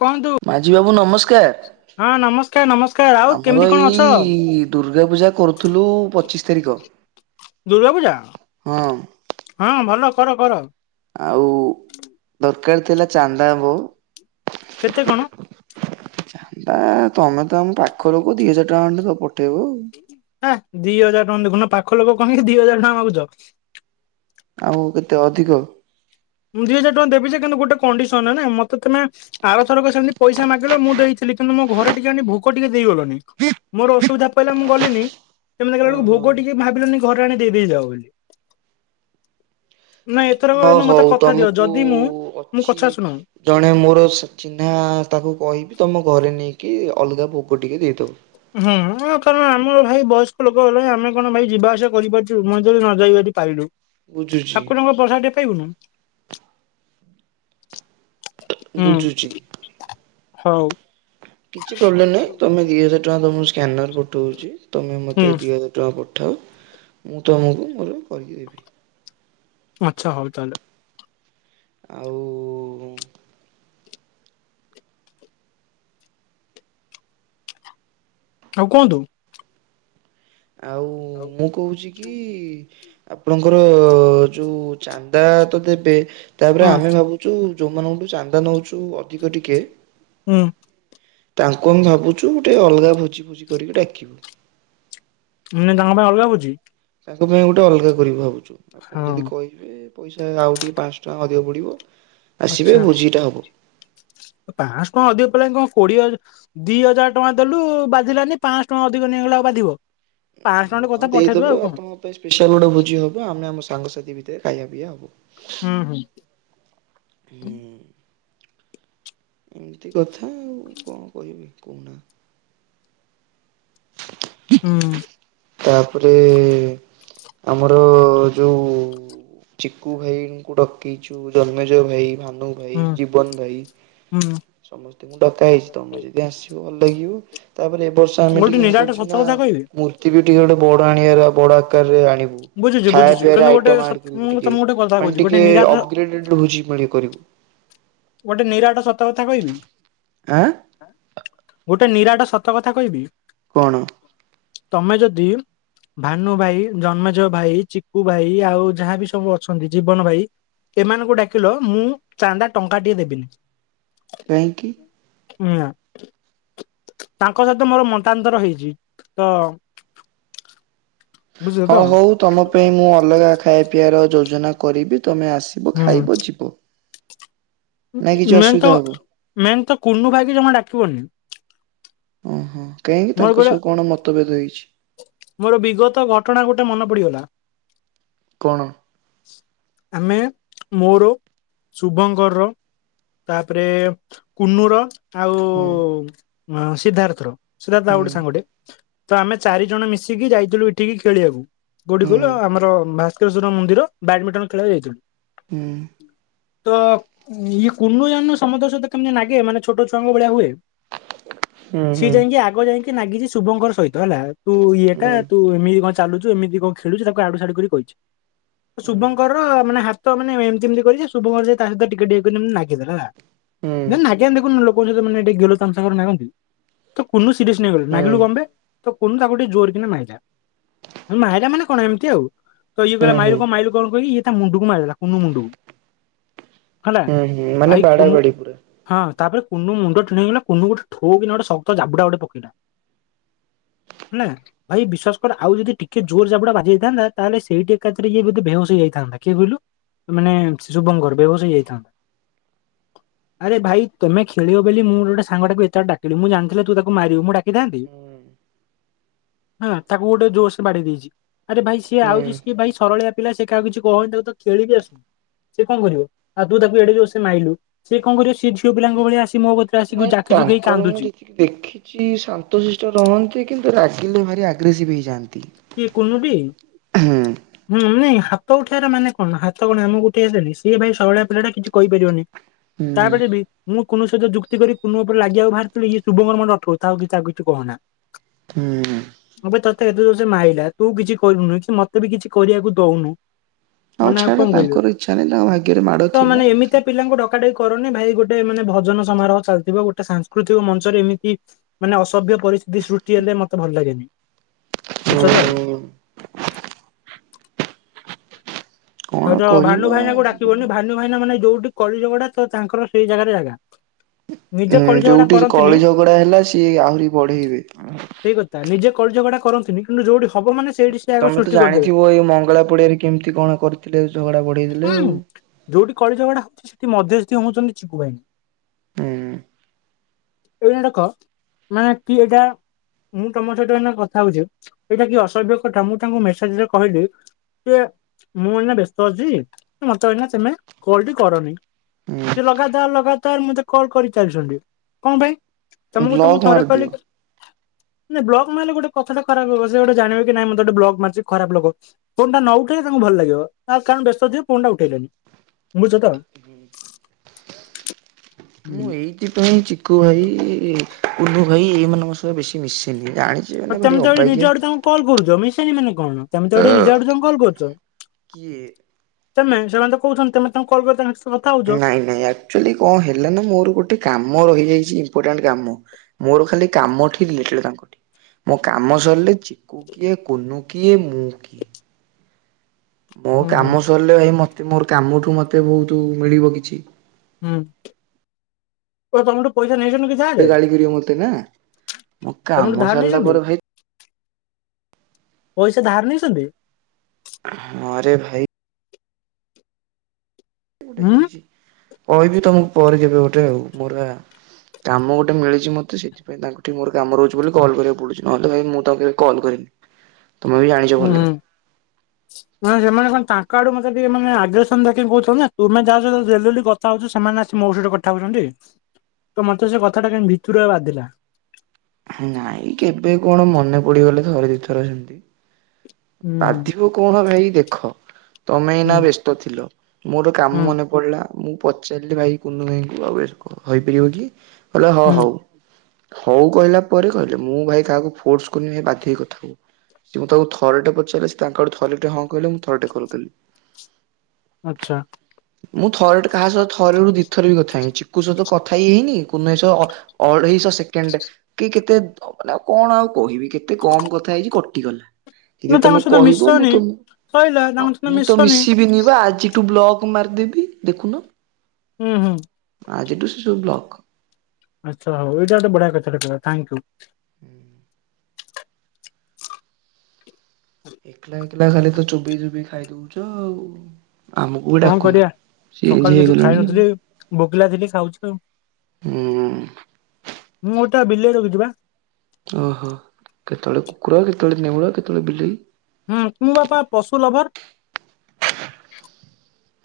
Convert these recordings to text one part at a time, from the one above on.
କୁହନ୍ତୁ ମାଝୀ ବାବୁ ନମସ୍କାର ହଁ ନମସ୍କାର ନମସ୍କାର ଆଉ କେମିତି ଆମର କଣ ଅଛ? ଏଇ ଦୁର୍ଗା ପୂଜା କରୁଥିଲୁ ପଚିଶି ତାରିଖ। ଦୁର୍ଗା ପୂଜା ହଁ ହଁ ଭଲ କର କର। ଆଉ ଦରକାର ଥିଲା ଚାନ୍ଦା ଆମ୍ଭକୁ। କେତେ କଣ? ନାଆ ତମେ ତ ଆମ ପାଖ ଲୋକ ଦି ହଜାର ଟଙ୍କା ଖଣ୍ଡେ ତ ପଠେଇବ ଆଉ। ହେଁ ଦି ହଜାର ଟଙ୍କା ଦେଖୁନ ପାଖ ଲୋକ କହିକି ଦି ହଜାର ଟଙ୍କା ମାଗୁଚ। ଆଉ କେତେ ଅଧିକ। ମୁଁ ଦି ହଜାର ଟଙ୍କା ଦେବି ଯେ କିନ୍ତୁ ଗୋଟେ କଣ୍ଡିସନ୍ ନା ମତେ ତମେ ଆରଥରକ ସେମିତି ପଇସା ମାଗିଲ ମୁଁ ଦେଇଥିଲି କିନ୍ତୁ ମୋ ଘରେ ଟିକେ ଆଣି ଭୋଗ ଟିକେ ଦେଇଗଲନି। ମୋର ଅସୁବିଧା ପଇଲା ମୁଁ ଗଲିିନି ତମେ ଦେଖିଲାବେଳକୁ ଓହୋ ଭୋଗ ଟିକେ ଭାବିଲନି ଘରେ ଆଣି ଦେଇ-ଦେଇ ଯାଉ ବୋଲି। [inaudible] ନାଇଁ ଏଥରକ ହଉ ହେନେ ମତେ ହଉ କ ତମକୁ ଅଛି ଜଣେ ମୋର ସଚିହ୍ନା ତାକୁ କହିବି ତମ ଘରେ ନେଇକି ଅଲଗା ଭୋଗ ଟିକେ ଦେଇଦବ। ହୁଁ କାରଣ ଆମର ଭାଇ ବୟସ୍କ ଲୋକ ହେଲେଣି ଆମେ କଣ ଭାଇ ଯିବା ଆସିବା କରିପାରୁଚୁ [unintelligible] ଯଦି ନଯାଇ ଯଦି ପାଇଲୁ ବୁଝୁଛି ଠାକୁରଙ୍କ ପ୍ରସାଦ ଟିକେ ପାଇବୁନୁ। ହୁଁ ବୁଝୁଚି। ହଉ। କିଛି ପ୍ରୋବ୍ଲେମ୍ ନାହିଁ ତମେ ଦି ହଜାର ଟଙ୍କା ତମକୁ ସ୍କାନର ପଠଉଛି ତମେ ମତେ ହୁଁ ଦି ହଜାର ଟଙ୍କା ପଠାଅ ମୁଁ ତୁମକୁ ମୋର କରିକି ଦେବି। ଆଚ୍ଛା ହଉ ତାହେଲେ। ଆଉ ଆଉ କୁହନ୍ତୁ? ଆଉ ମୁଁ କହୁଚି କି ଆପଣଙ୍କର ଯୋଉ ଚାନ୍ଦା ତ ଦେବେ ତାପରେ ହୁଁ ଆମେ ଭାବୁଚୁ ଯୋଉମାନଙ୍କଠୁ ଚାନ୍ଦା ନଉଚୁ ଅ ଧିକ ଟିିକେ ହୁଁ ତାଙ୍କୁ ଆମେ ଭାବୁଛୁ ଗୋଟେ ଅଲଗା ଭୋଜି-ଭୋଜି କରିକି ଡାକିବୁ। ମାନେ ତାଙ୍କ ପାଇଁ ଅଲଗା ଭୋଜି? ତାଙ୍କ ପାଇଁ ଗୋଟେ ଅଲଗା କରିବୁ ଭାବୁଛୁ ଆପଣ ହଁ ଯଦି କହିବେ ପଇସା ଆଉ ଟିକେ ପାଁଶ ଟଙ୍କା ଅଧିକ ପଡ଼ିବ। ଆସିବେ ଆଛା ଭୋଜିଟା ହବ ପାଞ୍ଚଶହ ଟଙ୍କା ଅଧିକ ପଡ଼ିଲାଣି କଣ କୋଡିଏ ଦି ହଜାର ଟଙ୍କା ଦେଲୁ ବାଧିଲାନି ପାଞ୍ଚଶ ଟଙ୍କା ଅଧିକ ନେଇଗଲା ଆଉ ବାଧିବ। ପାଞ୍ଚଶ ଟଙ୍କାଟେ କଥା ପଠେଇଦବା ଆଉ କଣ। ଆମ ପାଇଁ ସ୍ପେଶାଲ୍ ଗୋଟ ଭୋଜି ହବ ଆମେ ଆମ ସାଙ୍ଗସାଥି ଭିତରେ ଖାଇବା ପିଇବା ହବ। ହୁଁ-ହୁଁ। ହୁଁ। ଏମିତି କଥା ଆଉ କଣ କହିବି କହୁନା। ହୁଁ ତାପରେ ଆମର ଯୋଉ ଚିକୁୁ ଭାଇଙ୍କୁ ଡକେଇଚୁ ଜନ୍ମେଜ୍ ଭାଇ, ଭାନୁ ଭାଇ, ହୁଁ ଜୀବନ୍ ଭାଇ ହୁଁ। ସମସ୍ତେଙ୍କୁ ଡକା ହେଇଛି ତମେ ଯଦି ଆସିବ ଭଲ ଲାଗିବ, ତାପରେ ଏ ବର୍ଷ ଆମେ ଗୋଟେ ଟିକେ କଣ ନିରାଟ କରିଛୁ ସତ ନା କଥା କହିବି ମୂ [unintelligible] ଟିକେ ଗୋଟେ ବଡ ଆଣିବାର ବଡ ଆକାରରେ ଆ ଣିବୁ ବୁଝୁଛି ବୁଝୁଛି ଖାଇବାପିବା ରେ କିନ୍ତୁ ଗୋଟେ ଆଇଟମ୍ ସତ ଆଡ୍ କରିବୁ ମୁଁ ଟିକେ ତମକୁ ଗୋଟେ କଥା କହୁଛି ମାନେ ଗୋଟେ ଟିକେ ନିରାଟ ଅପଗ୍ରେଡେଡ୍ ରହିଚି ମାନେ କରିବୁ। ଗୋଟେ ନିରାଟ ସତ କଥା କହିବି? [unintelligible] ଗୋଟେ ନିରାଟ ସତ କଥା କହିବି? କଣ? ତମେ ଯଦି ଭାନୁ ଭାଇ ଜନ୍ମଜୟ ଭାଇ ଚିକୁୁ ଭାଇ ଆଉ ଯାହାବି ସବୁ ଅଛନ୍ତି ଜୀବନ ଭାଇ ଏମାନଙ୍କୁ ଡାକିଲ ମୁଁ ଚାନ୍ଦା ଟଙ୍କାଟିଏ ଦେବିନି। କାହିଁକି? ନା ତାଙ୍କ ସହିତ ମୋର ମତାନ୍ତର ହେଇଛି ତ ବୁଝିଲ ତ ହଉ ହଉ ତମ ପାଇଁ ମୁଁ ଅଲଗା ଖାଇବା ପିବାର ଯୋଜନା କରିବି ତମେ ଆସ ବ ହୁଁ ଖାଇବ ଯିବ। ନାଇଁ କିଛି ମେନ୍ ତ ଅସୁବିଧା ହବ ମେନ୍ ତ କୁନୁ ଭାଇକି ଜମା ଡାକିବନି। ଓହୋ କାହିଁକି ମୋର ତାଙ୍କ ଗୋଟେ ସହ କଣ ମତଭେଦ ହେଇଛି? ମୋର ବିଗତ ଘଟଣା ଗୋଟେ ମନେ ପଡିଗଲା। କଣ? ଆମେ ମୋର ଶୁଭଙ୍କର ତାପରେ କୁନୁର ହୁଁ ଆଉ ସିଦ୍ଧାର୍ଥ ର। ସିଦ୍ଧାର୍ଥ ତା ଆଉ ହୁଁ ଗୋଟେ ସାଙ୍ଗଟେ ତ ଆମେ ଚାରି ଜଣ ମିଶିକି ଯାଇଥିଲୁ ଏଠିକି ଖେଳିବାକୁ। କୋଉଠି ହୁଁ କହିଲ ଆମର ଭାସ୍କରେଶ୍ୱର ମନ୍ଦିର ବ୍ୟାଡମିଣ୍ଟନ ଖେଳିବାକୁ ଯାଇଥିଲୁ। ହୁଁ। ତ ଇଏ କୁନୁ ଜାଣିନୁ ସମସ୍ତଙ୍କ ସହ କେମିତି ନାଗେ ମାନେ ଛୋଟ ଛୁଆଙ୍କ ଭଳିଆ ହୁଏ। ହୁଁ ହୁଁ ସିଏ ଯାଇକି ହୁଁ। ଆଗ ଯାଇକି ନାଗିଛି ଶୁଭଙ୍କର ସହିତ ହେଲା। ତୁ ଇଏଟା ତୁ ଏମିତି କଣ ଚାଲୁଛୁ ଏମିତି କଣ ଖେଳୁଛୁ ତାକୁ ଆଡୁସାଡୁ କରି କହିଛି। ତ ଶୁଭଙ୍କର ର ମାନେ ହାତ ମାନେ ଏମତି ଏମତି କରିଛି ଶୁଭଙ୍କର ତା ସହିତ ଟିକେ ଟିକେ କରି ନାଗିଦେଲା ହେଲା। ହୁଁ ହୁଁ ହୁଁ ନା ନାଗ ଆଜ୍ଞା ଦେଖୁନୁ ଲୋକସହିତ ମାନେ ଟିକେ ଗେଲ ତାମସା କରି ନାଗନ୍ତି ତ କୁନୁ ସିରିୟସ ନେଇ ଗଲେ ନାଗିଲୁ କଣ ବେ ତ କୁନୁ ତାକୁ ଟିକେ ଜୋର କିନା ମାଇଲା। ମହିଲା ମାନେ କଣ ଏମିତି ଆଉ। ତ ଇଏ କହିଲା ହୁଁ ମାଇଲୁ ହୁଁ କଣ ମାଇଲୁ କଣ କହିକି ଇଏ ତା ମୁଣ୍ଡକୁ ମାରିଦେଲା କୁନୁ ମୁଣ୍ଡକୁ। ହେଲା। ହୁଁ ହୁଁ ମାନେ ଭାଇ ବାଡା କୁନୁ ବାଡି ପୁରା। ହଁ ତାପରେ କୁନୁ ମୁଣ୍ଡ ଟିଣ ହେଇଗଲା କୁନୁ ଗୋଟେ ଠୋ କିନି ଗୋଟେ ଶକ୍ତ ଜାବୁଟା ଗୋଟେ ପକେଇଲା। [inaudible] ହେନା। ଭାଇ ବିଶ୍ୱାସ କର ଆଉ ଯଦି ଟିକେ ଜୋର ଜାବୁଡା ବାଜି ଯାଇଥାନ୍ତା ତାହେଲେ ସେଇଠି ଏକାଥରେ ଇଏ ବୋଧେ ବେହୋସ ହେଇଯାଇଥାନ୍ତା କିଏ କହିଲୁ? ମାନେ ଶୁଭଙ୍କର ବେହୋସ ହେଇ ଯାଇଥାନ୍ତା। ଆରେ ଭାଇ ତମେ ଖେଳିବ ବୋଲି ମୁଁ ଗୋଟେ ସାଙ୍ଗଟାକୁ ଏତେ ବାଟ ଡ଼ାକିଲି ମୁଁ ଜା ହେଲେ ତୁ ତାକୁ ମାରିବୁ ମୁଁ ଡାକିଥାନ୍ତି? ହୁଁ। ହଁ ତାକୁ ଗୋଟେ ଜୋରସେ ବାଡେଇ ଦେଇଛି। ଆରେ ଭାଇ ସିଏ ହୁଁ ଆଉଛି ସିଏ ଭାଇ ସରଳିଆ ପିଲା ସେ କାହା କିଛି କହୁନି ତାକୁ ତ ଖେଳିକି ଆସ। ସେ କଣ କରିବ? ଆଉ ତୁ ତାକୁ ଏଡେ ଜୋର ସେ ମାଇଲୁ ସେ କଣ କରିବ? ସିଏ ଝିଅ ପିଲାଙ୍କ ଭଳି ଆସି ମୋ କ ଆସିକି ନାଇଁ ଜାକିଜୁକି ହେଇକି ତାଙ୍କର ମୁଁ କାନ୍ଦୁଛି। ଯେତିକି ଦେଖିଛି ଶାନ୍ତଶିଷ୍ଟ ରହନ୍ତି କିନ୍ତୁ ରାଗିଲେ ଭାରି ଆଗ୍ରେସିଭ୍ ହେଇଯାଆନ୍ତି। କିଏ କୁନୁଟି? ହୁଁ। ହୁଁ ନାଇଁ ହାତ ଉଠେଇବାର ମାନେ କଣ ହାତ କଣ ଆମକୁ ଉଠେଇ ଆସେନି। ସିଏ ଭାଇ ସରଳିଆ ପିଲାଟା କିଛି କହିପାରିବନି ହୁଁ ତାପରେ ବି ମୁଁ କୁନୁ ସହିତ ଯୁକ୍ତି କରି କୁନୁ ଉପରେ ଲାଗିବାକୁ ବାହାରାରୁଥିଲି ଇଏ ଶୁଭଙ୍କର ମତେ ଅଟକଉଛି ଥାଉ କିଛି ଆଉ କିଛି କହନା। ହୁଁ। ଆବେ ତତେ ଏତେ ଜୋର ମତେ ମାଇଲା ତୁ କିଛି କହିନୁ କି ମତେ ବି କିଛି କରିବାକୁ ଦଉନୁ। ହଉ ମାନେ ଆଉ ଛାଡ କଣ କହିବି। ତାଙ୍କର ଇଚ୍ଛା ନାହିଁ ତାଙ୍କ ଭାଗ୍ୟରେ ମାଡ ତ ମାନେ ଥିଲା। ଏମିତିଆ ପିଲାଙ୍କୁ ଡକା ଡକି କରନି ଭାଇ ଗୋଟେ ମାନେ ଭଜନ ସମାରୋହ ଚାଲିଥିବ ଗୋଟେ ସାଂସ୍କୃତିକ ମଞ୍ଚରେ ଏମିତି ମାନେ ଅସଭ୍ୟ ପରିସ୍ଥିତି ସୃଷ୍ଟି ହେଲେ ମତେ ଭଲ ଲାଗେନି ବୁଝିଛ ତ? କଣ ଭାନୁ କରିବା ଭାଇନାଙ୍କୁ ଆଜିକାଲି। ଡାକିବନି ଭାନୁ ଭାଇନା ମାନେ ଯୋଉଠି କଳିଝଗଡା ତ ତାଙ୍କର ସେଇ ଜାଗାରେ ଜାଗା। ନିଜେ ହୁଁ କଳି ଝଗଡା ଯୋଉଠି କରନ୍ତିନି କଳି ଝଗଡା ହେଲା ସିଏ ଆହୁରି ବଢେଇବେ। ସେଇ ନିଜେ କଲି ଝଗଡା କରନ୍ତିନି କିନ୍ତୁ ଯୋଉଠି ହବ ମାନେ ସେଇଠି ସେ ଆଗ ତମେ ତ ସୃଷ୍ଟି କରିଦେବେ ଜାଣିଥିବ ଏଇ ମଙ୍ଗଳା ପଡିଆରେ କେମିତି କଣ କରିଥିଲେ ଝଗଡା ପଡି ହୁଁ ଯୋଉଠି କଳି ଝଗଡା ହଉଛି ସେଠି ମଧ୍ୟସ୍ଥିି ହଉଛନ୍ତି ଚିକୁ ଭାଇ। ହୁଁ ଏଇନା ଡାକ ମାନେ କିଏ ଏଇଟା ମୁଁ ତମ ସହିତ ଏଇନା କଥା ହଉଛି ଏଇଟା କି ଅସଭ୍ୟ କଥା ମୁଁ ତାଙ୍କୁ ମେସେଜରେ କହିଲି ସେ ମୁଁ ଏଇନା ବ୍ୟସ୍ତ ଅଛି ମତେ ଏଇନା ତମେ କଲ୍ ଟି କରନି। ହୁଁ ସେ ଲଗାତାର ଲଗାତାର ମତେ କଲ୍ କରିଚାଲିଛନ୍ତି କଣ ପାଇଁ। ତମକୁ ତ ମୁଁ ବ୍ଲକ ଥରେ କହିଲି ମାରିଦିଅ। ନା ବ୍ଲକ ମାରିଲେ ଗଟେ କଥା ଟା ଖରା ଲୋକ ସେ ଗୋଟେ ଜାଣେ କି ନାହିଁ ମତେ ବ୍ଲକ ମାରଛି ଖରାପ ଲୋକ। ଫୋନ ଟା ନ ଉଠେଇଲେ ତାଙ୍କୁ ଭଲ ଲାଗିବ। ନା କାରଣ ବ୍ୟସ୍ତ ଥିବ ଫୋନ୍ ଟା ଉଠେଇଲେଣିି ବୁଝୁଚ ତ? ମୁଁ ଏଇଥିପାଇଁ ଚିକୁୁ ଭାଇ କୁଲୁ ଭାଇ ଏଇମାନଙ୍କ ବେଶୀ ମିଶେନି ଜାଣିଛି ଆଉ ଏମାନେ ତମେ ଭାରି ତ ଏଠି ନିଜ ଅବାଗିଆ। ଆଡୁ ତାଙ୍କୁ କଲ୍ କରୁଛ ମିଶେନି ମାନେ କଣ ତମେ ନିଜ ଆଡୁ କଲ୍ କରୁଛ। କିଏ ତମେ ସେମାନେ ତ କହୁଛନ୍ତି ତମେ ତାଙ୍କୁ କଲ୍ [unintelligible] ନାଇଁ ନାଇଁ ଏକ୍ଟୁଆଲି କଣ ହେଲେ ନା ମୋର ଗୋଟେ କାମ ରହିଯାଇଛି ଇମ୍ପୋର୍ଟାଣ୍ଟ କାମ। ମୋର ଖାଲି କାମ ଟି ମୋ କାମ ସରିଲେ ଚିକୁ କିଏ କୁନୁ କିଏ ମୁଁ କିଏ? ମୋ ହୁଁ ହୁଁ କାମ ସରିଲେ ଭାଇ ମତେ ମୋର କାମଠୁ ମତେ ବହୁତ ମିଳିବ କିଛି। ହୁଁ ଓ ତମେଠୁ ପଇସା ନେଇଛନ୍ତି କିଛି ଗୋଟେ ଗାଳି କରିବ ମତେ ନା ମୋ ତମଠୁ କାମ ଧାର ସାରିଲା ନେଇଛନ୍ତି ପରେ ଭାଇ ପଇସା ଧାର ନେଇଛନ୍ତି? ହଁରେ ଭାଇ। ଉଁ। କହିବି ତମକୁ ପରେ କେବେ ଗୋଟେ ପୁରା କାମ ଗୋଟେ ମିଳିଛି ମୋତେ ସେଥି ତାଙ୍କଠୁ ମୋର କାମ ରହୁଛି ବୋଲି କଲ୍ କରିବାକୁ ପଡୁଛି ନହେଲେ ଭାଇ ମୁଁ ତାଙ୍କୁ କେବେ କଲ୍ କରିନି। ତମେ ବି ଜାଣିଛ ଭଲରେ। ହୁଁ। ହ ସେମାନେ କଣ ତାଙ୍କ ଆଡୁ ମତେ ଟିକେ ମ ଆଗେସନ କହୁଛନ୍ତି ନା ତୁମେ ଯାଛ [unintelligible] ସେମାନେ ଆସି ମୋ ସହିତ କଥା ହଉଛନ୍ତି ତ ମତେ ସେ କଥା ଟା କାଇଁ ଭିତୁଆରି ବାଧିଲା। ନାଇଁ କେବେ କଣ ମନେ ପଡିଗଲେ ଥରେ ଦୁଇଥର ସେମିତି। ହୁଁ ହୁଁ ବାଧିବ କଣ ଭାଇ ଦେଖ ତମେ ନା ହୁଁ ବ୍ୟସ୍ତ ଥିଲ ମୋର କାମ ହୁଁ ମନେ ପଡିଲା ମୁଁ ପଚାରିଲି ଭାଇ କୁନୁ ଭାଇଙ୍କୁ ଆଉ ହେଇପାରିବ କି? କହିଲେ ହଁ ହୁଁ ହଉ ହଉ କହିଲା ପରେ କହିଲେ ମୁଁ ଭାଇ କାହାକୁ ଫୋର୍ସ କନି ଭ ଵାଧୀବା କଥାକୁ। ସେ ମୁଁ ତାଙ୍କୁ ଥରଟେ ପଚାରିଲି ସେ ତାଙ୍କ ଆଡୁ ଥରେ ଟେ ହଁ କହିଲେ ମୁଁ ଥରଟେ କଲ୍ କଲି। ଆଛା। ମୁଁ ଥରଟେ କାହା ସହ ଥରେ ରୁ ଦି ଥର ବି କଥାହେଇନି ଚିକୁୁ ସତ କଥା ହଇ ହେଇନି କୁ ଅଢେଇଶ ସେକେଣ୍ଡ। କି କେତେ ମାନେ ଆଉ କଣ ଆଉ କହିବି କେତେ କମ କଥା ହେଇଛି କଟିଗଲା। ଯଦି ନା ତାଙ୍କ ତମେ ସହିତ କହିବ ମୁଁ ମିଶନି। ତମ ସଇଲା ତାଙ୍କ ସହିତ ମୁଁ ତ ମିଶନି ମିଶିବିନି ଵା ଆଜି ଟୁ ବ୍ଲକ ମାରିଦେବି ଦେଖୁନୁ। ହୁଁ ହୁଁ। ଆଜି ଟୁ ଶିଶୁ ବ୍ଲକ ଆଛା ହୋଉ ଏଇଟା ଗଟେ ବଢିଆ କଥାଟେ [unintelligible] ଥାକ୍ୟୁ। ହୁଁ। ଏକଲା ଏକଲା ଖାଲି ତ ଚୋବେଇ ଚୋବେଇ ଖାଇ ଦଉଚ ଆଉ। ଆମକୁ ବି କଣ ଡାକୁନୁ କରିବା ସକାଳୁ ଚେଞ୍ଜ କିଛି ଖାଇ ହେଇଗଲଣି ଆଉ। ନଥିଲି ଭୋକିଲା ଥିଲି ଖାଉଛି ଆଉ ହୁଁ। ମୁଁ ତା ବିଲ ଜଗିଚି ବା। ଓହୋ କେତେବେଳେ କୁକୁର କେତେବେଳେ ନେଉଳ କେତେବେଳେ ବିଲେଇ ହୁଁ ମୁଁ ବାପା ପଶୁ ଲଭର।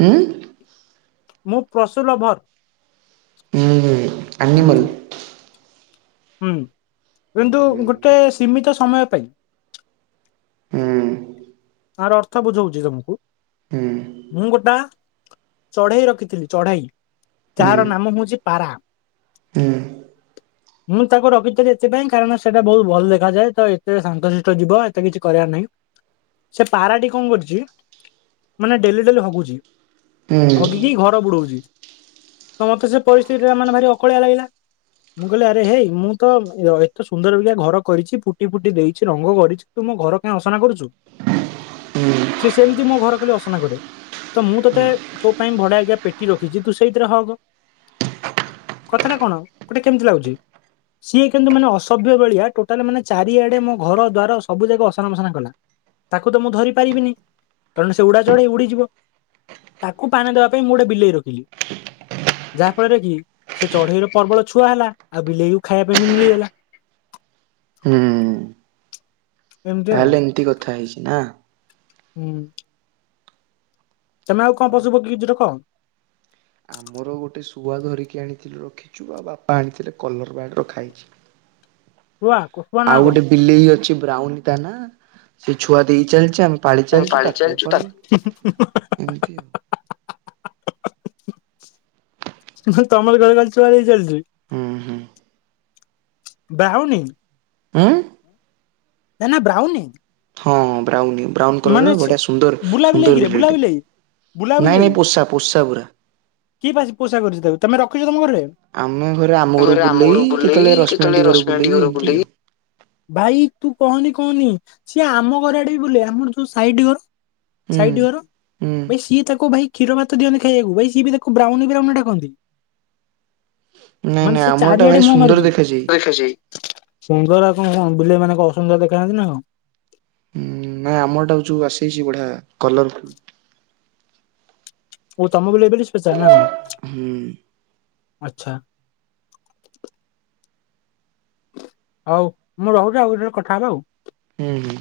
ଉଁ ମୁଁ ପ୍ରସୁ ଲଭର। ଉଁ ହୁଁ ହୁଁ ଆନିମଲ ହୁଁ କିନ୍ତୁ ହୁଁ ଗୋଟେ ସୀମିତ ସମୟ ପାଇଁ। ହୁଁ ତାର ଅର୍ଥ ବୁଝଉଛି ତମକୁ ହୁଁ ମୁଁ ଗୋଟା ଚଢେଇ ରଖିଥିଲି ଚଢେଇ ହୁଁ ଚାହାର ନାମ ହୋଉଚି ପାରା [inaudible] ମୁଁ ତାକୁ ରଖିଥିଲି ଏଥିପାଇଁ କାରଣ ସେଟ ବହୁତ ଭଲ ଦେଖାଯାଏ ତ ଏତ ଶାନ୍ତଶିଷ୍ଟ ଯିବ ଏତେ କିଛି କରିବାର ନାହିଁ। ସେ ପାରାଟି କଣ କରିଚି ମାନେ ଡେଲି ଡେଲି ହଗୁଚି ହୁଁ ହୁଁ ହଗିକି ଘର ବୁଡଉଚି ତ ମତେ ସେ ପରିସ୍ଥିତି ରା ମାନେ ଭାରି ଅକଳିଆ ଲାଗିଲା ମୁଁ କହିଲି ଆରେ ହେଇ ମୁଁ ତ ଏତେ ସୁନ୍ଦରା ଘର କରିଛି ପୁଟି ଫୁଟି ଦେଇଛି ରଙ୍ଗ କରିଛି ତୁ ମୋ ଘର କାଇଁ ଅସନା କରୁଚୁ? ସେ ସେମିତି ମୋ ଘର କାଲି ଅସନା କରେ। ତ ମୁଁ ତୋତେ ତୋ ପାଇଁ ଭଡା ଆଜ୍ଞା ପେଟି ରଖିଛି ତୁ ସେଇଥିରେ ହଗ କଥାଟା କଣ ଗୋଟେ କେମିତି ଲାଗୁଚି। ସିଏ କିନ୍ତୁ ମାନେ ଅସଭ୍ୟ ଭଳିଆ ଟୋଟାଲ ମାନେ ଚାରିଆଡେ ମୋ ଘର ଦ୍ଵାର ସବୁ ଯାକ ଅସନ ମସନା କଲା। ତାକୁ ତ ମୁଁ ଧରି ପାରିବିନି କାରଣ ସେ ଉଡା ଚଢେଇ ଉଡିଯିବ ତାକୁ ପାନେ ଦେବା ପାଇଁ ମୁଁ ଗୋଟେ ବିଲେଇ ରଖିଲି। ଯାହା ଫଳରେ କି ସେ ଚଢେଇର ପ୍ରବଳ ଛୁଆ ହେଲା ଆଉ ବିଲେଇକୁ ଖାଇବା ପାଇଁ ବି ମିଳିଗଲା। ହୁଁ ଏମିତି ଆଉ ତାହେଲେ ଏମିତି କଥା ହେଇଛି ନା। ହୁଁ। ତମେ ଆଉ କଁ ପଶୁ ପକ୍ଷୀ କିଛି ରଖ? ଆମର ଗୋଟେ ଶୁଆ ଧରିକି ଆଣିଥିଲୁ ରଖିଚୁଁ ଆଉ ବାପା ଆଣିଥିଲେ କଲର ବାର୍ଡ଼ ରଖା ହେଇଛି। ଶୁଆ କୋ ଆଉ ଗୋଟେ ବିଲେଇ ଅଛି ବ୍ରାଉନ ତା ନା ସେ ଛୁଆ ଦେଇ ଚାଲିଚି ଆମେ ପାଳି [unintelligible] ମୁ ଚାଲିଛୁ ତମର ତାକୁ ଘରେ ବି ଖାଲି ପାଳୁ ଏମିତି ଆଉ। ଛୁଆ ଦେଇ ଚାଲ ହୁଁ ହୁଁ ଡାହଉନି ଉଁ ନା ନା ବ୍ରାଉନି ହଁ ବ୍ରାଉନି। ବ୍ରାଉନ ମାନେ କଲର ସେ ବଢିଆ ସୁନ୍ଦର ବୁଲା ବିଲେଇ ସୁନ୍ଦର କିରେ ବୁଲା ବିଲେଇଟେ ବିଲେଇ ବୁଲା ନାଇଁ ନାଇଁ ପୋଷା ପୋଷା ପୁରା। କି ପାଶି ପୋସା କରୁଛି ତାକୁ ତମେ ରଖିଚ ତମ ଘରେ? ଆମେ ଆମ ଘରକୁ ଘରେ ଆମ ଘରୁ ବୁଲେଇ କେତେବେଳେ ରଶ୍ମି ଆଣ୍ଟି କେତେବେଳେ ଘରକୁ ରଶ୍ମି ବୁଲେଇ ଆଣ୍ଟି ଘରକୁ ଏମିତି ଆଉ ବୁଲେଇ ଭାଇ ତୁ କହନି କହନି ସିଏ ଆମ ଘର ଆଡେ ବି ବୁଲେ ଆମର ଯୋଉ ସାଇଡ ଘର ହୁଁ। ସାଇଟଘରୁ ହୁଁ ଭାଇ ସିଏ ତାକୁ ଭାଇ କ୍ଷୀର ଭାତ ଦିଅନ୍ତି ଖାଇବାକୁ ଭାଇ ସିଈ ବି ତାକୁ ବ୍ରାଉନ ବ୍ରାଉନ ଡାକନ୍ତି। ନାଇଁ ମାନେ ନାଇଁ ସେ ଆମରଟା ଭାରି ଚାରିଆଡେ ମୁହଁ ସୁନ୍ଦର ମାରୁଛି। ଦେଖାଯାଏ। ସୁନ୍ଦର ଆଉ କଣ କଣ ବିଲେଇ ମାନେ କଣ ଅସୁନ୍ଦର ଦେଖାଯାଆନ୍ତି ନା କଣ। ଉଁ ନାଇଁ ଆମର ଟା ଯୋଉ ଆସିଛି ବଢିଆ କଲର ଓ ତମ ବିଲେଇ ବୋଲି ସ୍ପେସିଆଲ ନା କଣ ହୁଁ ଆଛା। ହଉ ମୁଁ ରହୁଛି ଆଉ କେତେବେଳେ କଥା ହବା ଆଉ। ହୁଁ ହୁଁ।